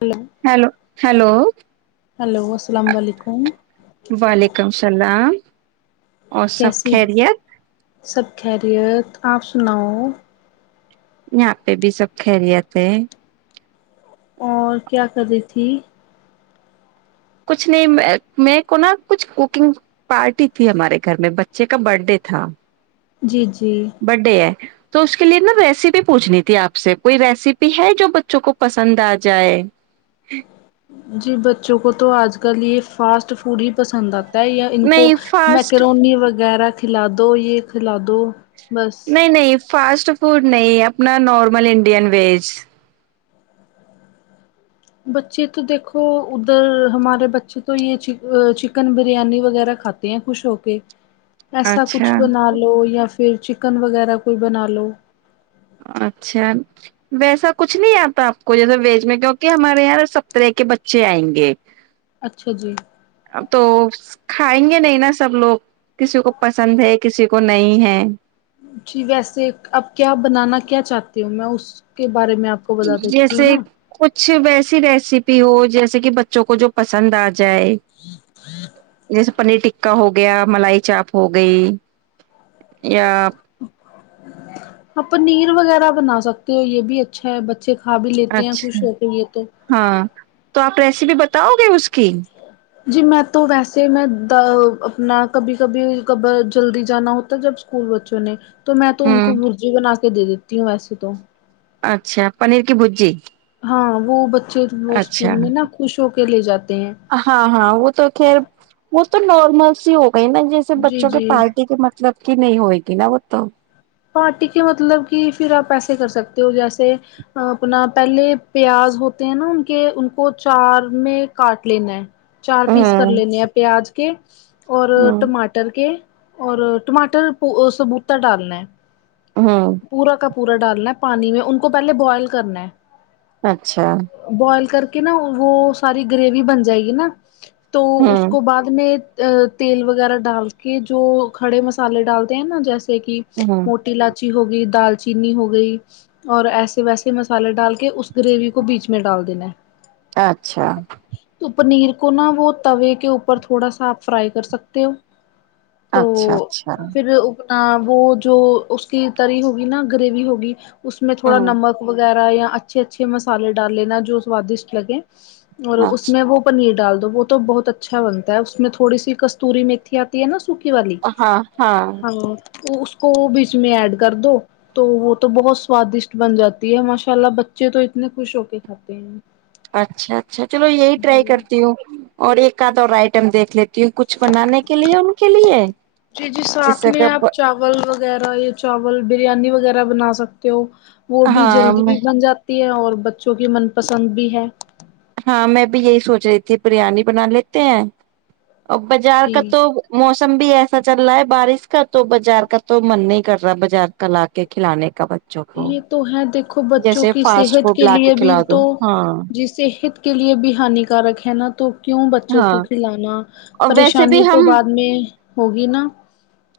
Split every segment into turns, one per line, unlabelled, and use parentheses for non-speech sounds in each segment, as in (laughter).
hello
hello hello
hello السلام علیکم
وعلیکم السلام اور سب
کیسی ہے
خیریت
سب خیریت آپ سناؤ
یہاں پہ بھی سب خیریت ہے
اور کیا کر رہی تھی
کچھ نہیں میں کو نا کچھ کوکنگ پارٹی تھی ہمارے گھر میں بچے کا برتھڈے تھا
جی جی
برتھڈے ہیں تو اس کے لیے نا ریسیپی پوچھنی تھی آپ سے کوئی ریسیپی ہے جو بچوں کو پسند آ جائے
جی بچوں کو تو آج کل یہ فاسٹ فوڈ ہی پسند آتا ہے ان کو
نہیں فاسٹ
میکرونی وغیرہ کھیلا دو یہ کھیلا دو بس
نہیں نہیں فاسٹ فوڈ نہیں اپنا نارمل انڈین ویج
بچے تو دیکھو ادھر ہمارے بچے تو یہ چکن بریانی وغیرہ کھاتے ہیں خوش ہو کے ایسا کچھ
اچھا
بنا لو یا پھر چکن وغیرہ کوئی بنا لو
اچھا ویسا کچھ نہیں آتا آپ کو جیسے ویج میں کیونکہ ہمارے یہاں سب ترہا کے بچے آئیں گے
اچھا جی
اب تو کھائیںگے نہیں نا سب لوگ کسی کو پسند ہے کسی کو نہیں ہے
جی ویسے اب کیا بنانا کیا چاہتی ہوں میں اس کے بارے میں آپ کو بتا دیتی ہوں
جیسے
نا
کچھ ویسی ریسیپی ہو جیسے کہ بچوں کو جو پسند آ جائے جیسے پنیر ٹکا ہو گیا ملائی چاپ ہو گئی یا
آپ پنیر وغیرہ بنا سکتے ہو یہ بھی ایک اچھا ہے بچے کھا بھی لیتے ہیں
اچھا
خوش ہو کے یہ تو
ہاں تو آپ ریسیپی بتاؤ گے اس کی
جی میں تو ویسے میں اپنا کبھی کبھی کب جلدی جانا ہوتا جب بچوں نے تو میں تو ان
ہوں
کو بھرجی بنا کے دے دیتی ہوں ویسے تو
اچھا پنیر کی بھرجی
ہاں وہ بچے وہ اسکول میں نا خوش ہو کے لے جاتے ہیں
ہاں ہاں وہ تو خیر وہ تو نارمل سی ہو گئی نا جیسے سے
جی
بچوں کے
جی
پارٹی کے مطلب کی نہیں ہوئے گی نا وہ تو
پارٹی کے مطلب کی پھر آپ ایسے کر سکتے ہو جیسے اپنا پہلے پیاز ہوتے ہیں نا ان کے ان کو چار میں کاٹ لینا ہے چار پیس
ہاں
کر لینے ہیں پیاز کے اور
ہوں
ٹماٹر کے اور ٹماٹر پو سبوٹا ڈالنا ہے
ہاں
پورا کا پورا ڈالنا ہے پانی میں ان کو پہلے بوائل کرنا ہے
اچھا
بوائل کر کے نا وہ ساری گریوی بن جائے گی نا تو اس
ہوں
کو بعد میں تیل وغیرہ ڈال کے جو کھڑے مسالے ڈالتے ہیں نا جیسے کی
ہوں
موٹی الاچی ہو گئی دال چینینی ہو گئی اور ایسے ویسے مسالے ڈال کے اس گریوی کو بیچ میں ڈال دینا
اچھا
تو پنیر کو نا وہ توے کے اوپر تھوڑا سا آپ فرائی کر سکتے ہو تو
اچھا اچھا
پھر آں وہ جو اس کی تری ہوگی نا گریوی ہوگی اس میں تھوڑا
ہوں
نمک وغیرہ یا اچھے اچھے مسالے ڈال لینا جو سوادشٹ لگے اور اس میں
اچھا
وہ پنیر ڈال دو وہ تو بہت اچھا بنتا ہے اس میں تھوڑی سی کستوری میتھی آ نا سوکھی والی
ہاں ہاں
ہمم تو اس کو بیچ میں ایڈ کر دو تو وہ تو بہت سوادشٹ بن جاتی ہے ماشاء اللہ بچے تو اتنے خوش ہو کے کھاتے ہیں
اچھا اچھا چلو یہی ٹرائی
جی
کرتی ہوں اور ایک آد اور آئٹم دیکھ لیت کی کچھ بنانے کے لیے ان کے لیے
جی جی ساتھ
جیسا
میں
کہ
آپ
پ
چاول وغیرہ یا چاول بریانی وغیرہ بنا سکتے ہو وہ بھی
ہاں
جلدی بھی بن جات اور بچوں کی من پسند بھی ہے
ہاں میں بھی یہی سوچ رہی تھی بریانی بنا لیتے ہیں اور بازار
جی
کا تو موسم بھی ایسا چل رہا ہے بارش کا تو بازار کا تو من نہیں کر رہا بازار کا لا کے کھلانے کا بچوں کو
یہ تو ہے دیکھو بچوں
جیسے
کی
فاسٹ
صحت
فوڈ
کے
لا
لیے بھی
کھلا دو
تو
ہاں
جس صحت کے لیے بھی ہانیکارک ہے نا تو کیوں بچوں
ہاں
کو کھلانا
اور ویسے بھی
پریشانی تو
ہم
بعد میں ہوگی نا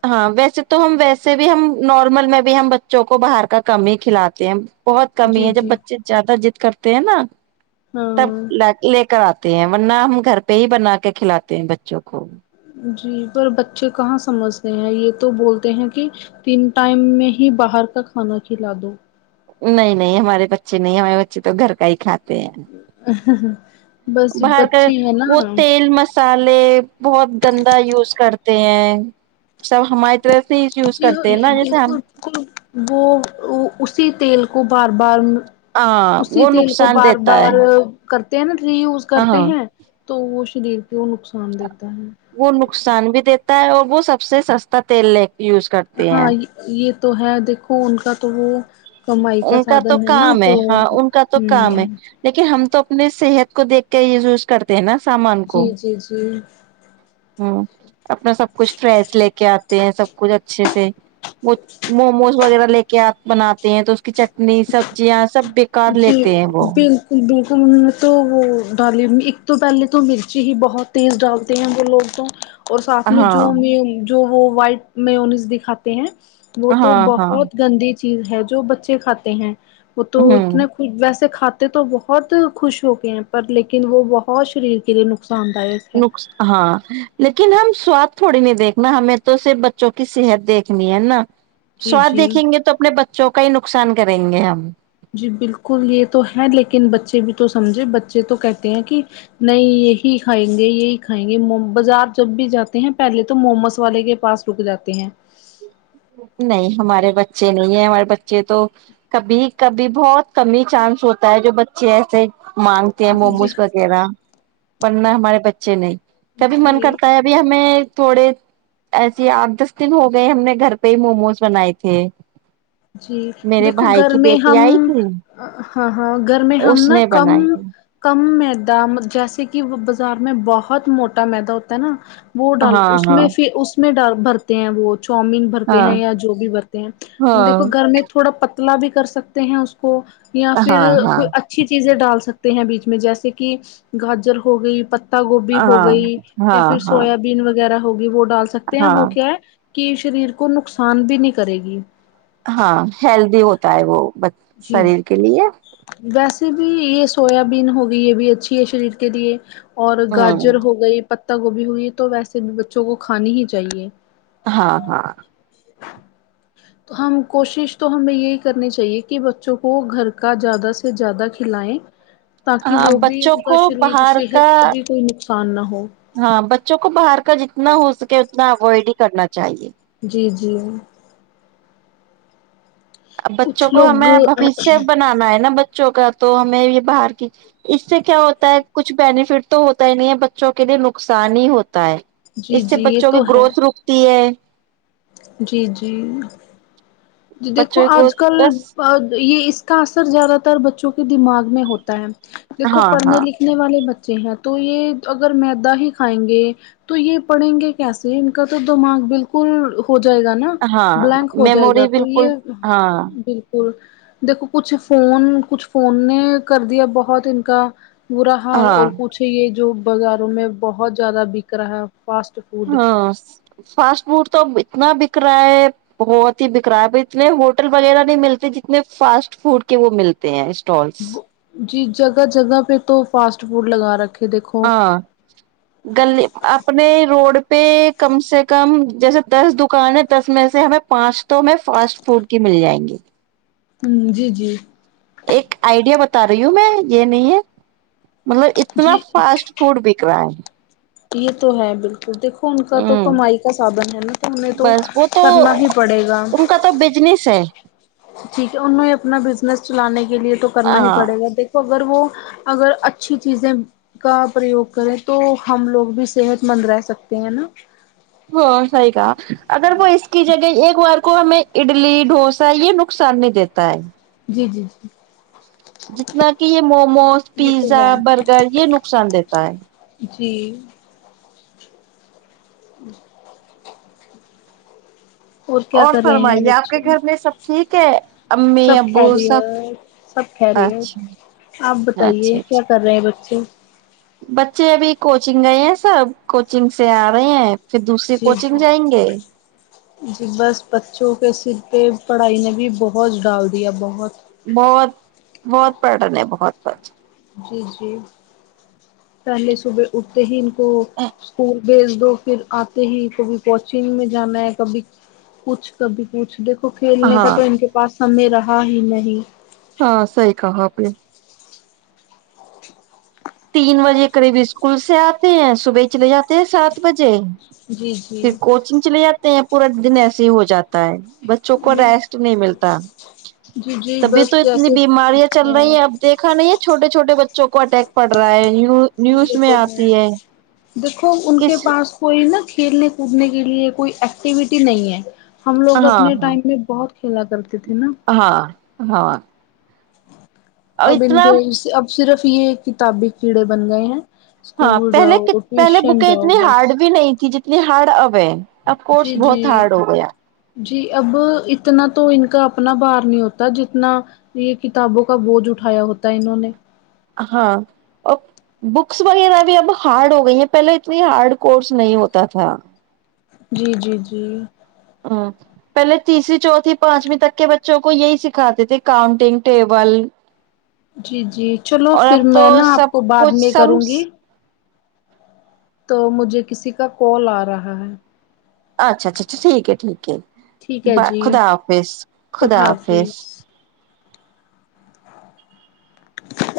ہاں ویسے تو ہم ویسے بھی ہم نارمل میں بھی ہم بچوں کو باہر کا کم ہی کھلاتے ہیں بہت کم
جی
ہی جب
جی
بچے زیادہ ضد کرتے ہیں نا تب
ہاں
لاک لے کر آتے ہیں ورنہ ہم گھر پہ ہی بنا کے کھلاتے ہیں بچوں کو
جی پر بچے کہاں سمجھتے ہیں یہ تو بولتے ہیں کہ تین ٹائم میں ہی باہر کا کھانا کھلا دو
نہیں نہیں ہمارے بچے نہیں ہمارے بچے تو گھر کا ہی کھاتے
بس جو
باہر کا
بچے ہیں
وہ
نا
تیل م مسالے بہت گندا یوز کرتے ہیں سب ہمارے رح سے یوز
جی
کرتے ہیں
یہ
ن جس
بالکل وہ اسی تیل کو بار بار
ہاں
اسی
وہ
تیل کو
نقصان
بار
دیتا
بار
ہے
کرتے ہیں نا ری یوز
ہاں
کرتے
ہاں
ہیں تو وہ شریر کو وہ نقصان دیتا ہے
وہ نقصان بھی دیتا ہے اور وہ سب سے سستا تیل ل یوز کرتا
ہاں یہ تو ہے دیکھو ان کا تو وہ کمائی
ان کا تو
سادھن نا
کام ہے
تو
ہاں ان کا تو کام
ہ
ہے لیکن ہم تو اپنی صحت کو دیکھ کے یوز کرتے ہیں نا سامان کو
جی جی جی
ہوں اپنا سب کچھ فریش لے کے آتے ہیں سب کچھ اچھے سے وہ موموز وغیرہ لے کے آپ بناتے ہیں تو کی چٹنی سبزیاں سب بیکار
جی
لیتے ہیں وہ
بالکل بالکل میں نے تو وہ ڈالی ایک تو پہلے تو مرچی ہی بہت تیز ڈال وہ لوگ تو اور ساتھ میں
ہاں
جو جو وہ وائٹ مایونیز دیکھا وہ تو
ہاں ہاں
بہت گندی چیز ہے جو بچے کھاتے ہیں وہ تو
ہوں
اتنے ویسے کھاتے تو بہت خوش ہو کے ہیں پر لیکن وہ بہت شریر کے لیے نقصان داک
نقصان ہاں لیکن ہم سواد تھوڑی نہیں دیکھنا ہمیں تو صرف بچوں کی صحت دیکھنی ہے نا
جی
سواد
جی
دیکھیں گے تو اپنے بچوں کا ہی نقصان کریں گے ہم
جی بالکل یہ تو ہے لیکن بچے بھی تو سمجھے بچے تو کہتے ہیں کہ نہیں یہی کھائیں گے یہی کھائیں گے بازار جب بھی جاتے ہیں پہلے تو مومس والے کے پاس رک جاتے ہیں
نہیں ہمارے بچے نہیں ہے ہمارے بچے تو کبھی کبھی بہت کم ہی چانس ہوتا ہے جو بچے ایسے مانگ
جی جی
موموز وغیرہ بننا ہمارے بچے نہیں کبھی من
جی
کرتا ہے اب بھی ہمیں تھوڑے ایسے آٹھ دس دن ہو گئے ہم نے گھر پے موموز بنائے تھے
جی
میرے
دیکھو
بھائی
گھر
کی
میں
بیٹی
ہم
آئی تھی
ہاں ہاں گھر میں ہم
اس
نا
نے
کم
بنائی تھی
کم میدا جیسے کہ وہ بازار میں بہت موٹا میدا ہوتا ہے نا وہ ڈال
ہاں
اس
ہاں
میں سے اس میں ڈال بھرتے ہیں وہ چاؤمین بھرتے ہیں
ہاں
یا جو بھی بھرتے ہیں ہم
ہاں
دیکھو گھر میں تھوڑا پتلا بھی کر سکتے ہیں اس کو یا پھر
ہاں ہاں
کوئی اھا اچھی چیزیں ڈال سکتے ہیں بیچ میں جیسے کہ گاجر ہو گئی پتا گوبھی ہو گئی یا
ہاں
پھر
ہاں ہاں
سویابین وغ غیرہ ہوگی وہ ڈال سکتے ہیں
ہاں
وہ کیا ہے کہ شریر کو نقصان بھی نہیں کرے گی
ہاں ہیلدی ہوتا ہے وہ
جی
شریر کے لیے
ویسے بھی یہ سویابین ہوگی یہ بھی اچھی ہے شریر کے لیے اور
ہوں
گاجر ہو گئی پتہ گوبھی ہو گئی تو ویسے بھی بچوں کو کھانی ہی چاہیے
ہاں ہاں
تو ہم کوشش تو ہمیں یہی کرنی چاہیے کہ بچوں کو گھر کا زیادہ سے زیادہ کھلائیں تاکہ
ہاں
وہ بھی
بچوں
ان کا
کو
شریر
باہر کا
صحت کو بھی کوئی نقصان نہ ہو
ہاں بچوں کو باہر کا جتنا ہو سکے اتنا اوائڈ ہی کرنا چاہیے
جی جی
اب بچوں
کچھ
کو
لوگ
ہمیں بوشیہ بنانا ہے نا بچوں کا تو ہمیں یہ باہر کی اس سے کیا ہوتا ہے کچھ بینیفٹ تو ہوتا ہی نہیں ہے بچوں کے لیے نقصان ہی ہوتا ہے
جی
اس سے
جی یہ
بچوں کی
تو ہے
گروتھ رکتی ہے
جی جی دیکھو
بچوں کی
آج
گروتھ
کل
بس
یہ اس کا اثر زیادہ تر بچوں کے دماغ میں ہوتا ہے دیکھو
ہاں
پڑھنے
ہاں
لکھنے نے والے بچے ہیں تو یہ اگر میدا ہی کھائیں گے تو یہ پڑیں گے کیسے ان کا تو دماغ بالکل ہو جائے گا نا
ہاں
بلینک ہو
میموری بل
(unintelligible) بالکل دیکھو کچھ فون کچھ فون نے کر دیا بہت ان کا برا حال
ہاں
اور کچھ یہ جو بازاروں میں بہت زیادہ بک رہا ہے فاسٹ فوڈ
ہاں فاسٹ فوڈ تو اتنا بک رہا ہے بہت ہی بکرا ہے اتنے ہوٹل وغیرہ نہیں ملتے جتنے فاسٹ فوڈ کے وہ ملتے ہیں اسٹالس
جی جگہ جگہ پہ تو فاسٹ فوڈ لگا رکھے دیکھو
ہاں گلی اپنے روڈ پہ کم سے کم جیسے دس دکان ہے دس میں سے ہمیں پانچ تو ہمیں فاسٹ فوڈ کی مل جائیں گی
ھمم جی جی
ایک آئیڈیا بتا رہی ہوں میں یہ نہیں ہے مطلب اتنا
جی
فاسٹ فوڈ بک رہا ہے
یہ تو ہے بالکل دیکھو ان کا تو
ہوں
کمائی کا سادن ہے نا تو ہمیں تو
بس وہ تو
کرنا ہی پڑے گا
ان کا تو بزنس ہے
ٹھیک ہے انہوں اپنا بزنس چلانے کے لیے تو کرنا ہی
ہاں
پڑے گا دیک اگر وہ اگر اچھی چیزیں کا پریوگ کریں تو ہم لوگ بھی صحت مند رہ سکتے ہیں نا
ہاں صحیح کہا اگر وہ اس کی جگہ ایک بار کو ہمیں اڈلی ڈوسا یہ نقصان نہیں دیتا پتا ہے
جی جی جی جی
جتنا کہ یہ موموز
یہ تو
پیزا
ہے
برگر یہ نقصان دیتا ہے
جی جی اور کیا کر رہے ہیں
فرمائیے آپ کے
بچے
گھر میں سب ٹھیک ہے امی
سب
ابو سب
خیریت سب
اچھا
خیریت آپ
اچھا
بتائیے کیا
اچھا
کر رہے ہیں بچے
بچے ابھی کوچنگ گئے ہیں سب کوچنگ سے آ رہے ہیں پھر دوسری
جی
کوچنگ
جی
جائیں گے
جی بس بچوں کے سر پہ پڑھائی نے بھی بہت ڈال دیا بہت
بہت بہت بڈ ن ہے بہت بڈن
جی جی پہلے صبح اٹھتے ہی ان کو اسکول بیھج دو پھر آتے ہی کبھی کوچنگ میں جانا ہے کبھی کچھ کبھی کچھ دیک تو کھیلنے کا
ہاں
تو ان کے پاس سمیں رہا ہی نہیں
ہاں صحیح کہا اپ نے تین بجے قریب اسکول سے آتے ہیں صبح چلے جاتے ہیں سات بجے
جی
پھر
جی
کوچنگ چلے جاتے ہیں پورا دن ایسے ہی ہو جاتا ہے بچوں کو
بال
ریسٹ نہیں ملتا
جی جی
تبھی تو
بس
اتنی
جیسے
بیماریاں چل رہی
ہے
ہیں اب دیکھا نہیں ہے چھوٹے چھوٹے بچوں کو اٹیک پڑ رہا ہے نی نیوز
یہ
میں
تو
آتی ہے
دیکھو ان کے
کس
پاس کوئی نا کھیلنے کودنے کے لیے کوئی ایکٹیویٹی نہیں ہے ہم لوگ
ہاں
اپنے
ہاں
ٹائم میں بہت کھیلا کرتے تھے نا
ہاں ہاں اور
اب ان کے
اتنا
اب صرف یہ کتابی کیڑے بن گئے ہیں
ہاں
اسکول
پہلے
جاؤ
کٹ پہلے
ٹیوشن
بکیں
جاؤ
اتنی ہارڈ
بس
بھی نہیں تھی جتنی ہارڈ اب ہے اب
جی
کورس
جی
بہت ہارڈ ہو گیا
جی اب اتنا تو ان کا اپنا بار نہیں ہوتا جتنا یہ کتابوں کا بوجھ اٹھایا ہوتا ہے انہوں نے
ہاں اب بکس وغیرہ بھی اب ہارڈ ہو گئی ہیں پہلے اتنی ہارڈ کورس نہیں ہوتا تھا
جی جی جی
ہاں پہلے تیسری چوتھی پانچویں تک کے بچوں کو یہی سکھاتے تھے کاؤنٹنگ ٹیبل
جی جی چلو
اور
پھر
اب تو
میں نا
سب
آپ کو بعد
کچھ
میں
سم
کروں گی تو مجھے کسی کا کال آ رہا ہے
اچھا اچھا اچھا ٹھیک ہے ٹھیک ہے
ٹھیک
ب
ہے جی
خدا حافظ خدا حافظ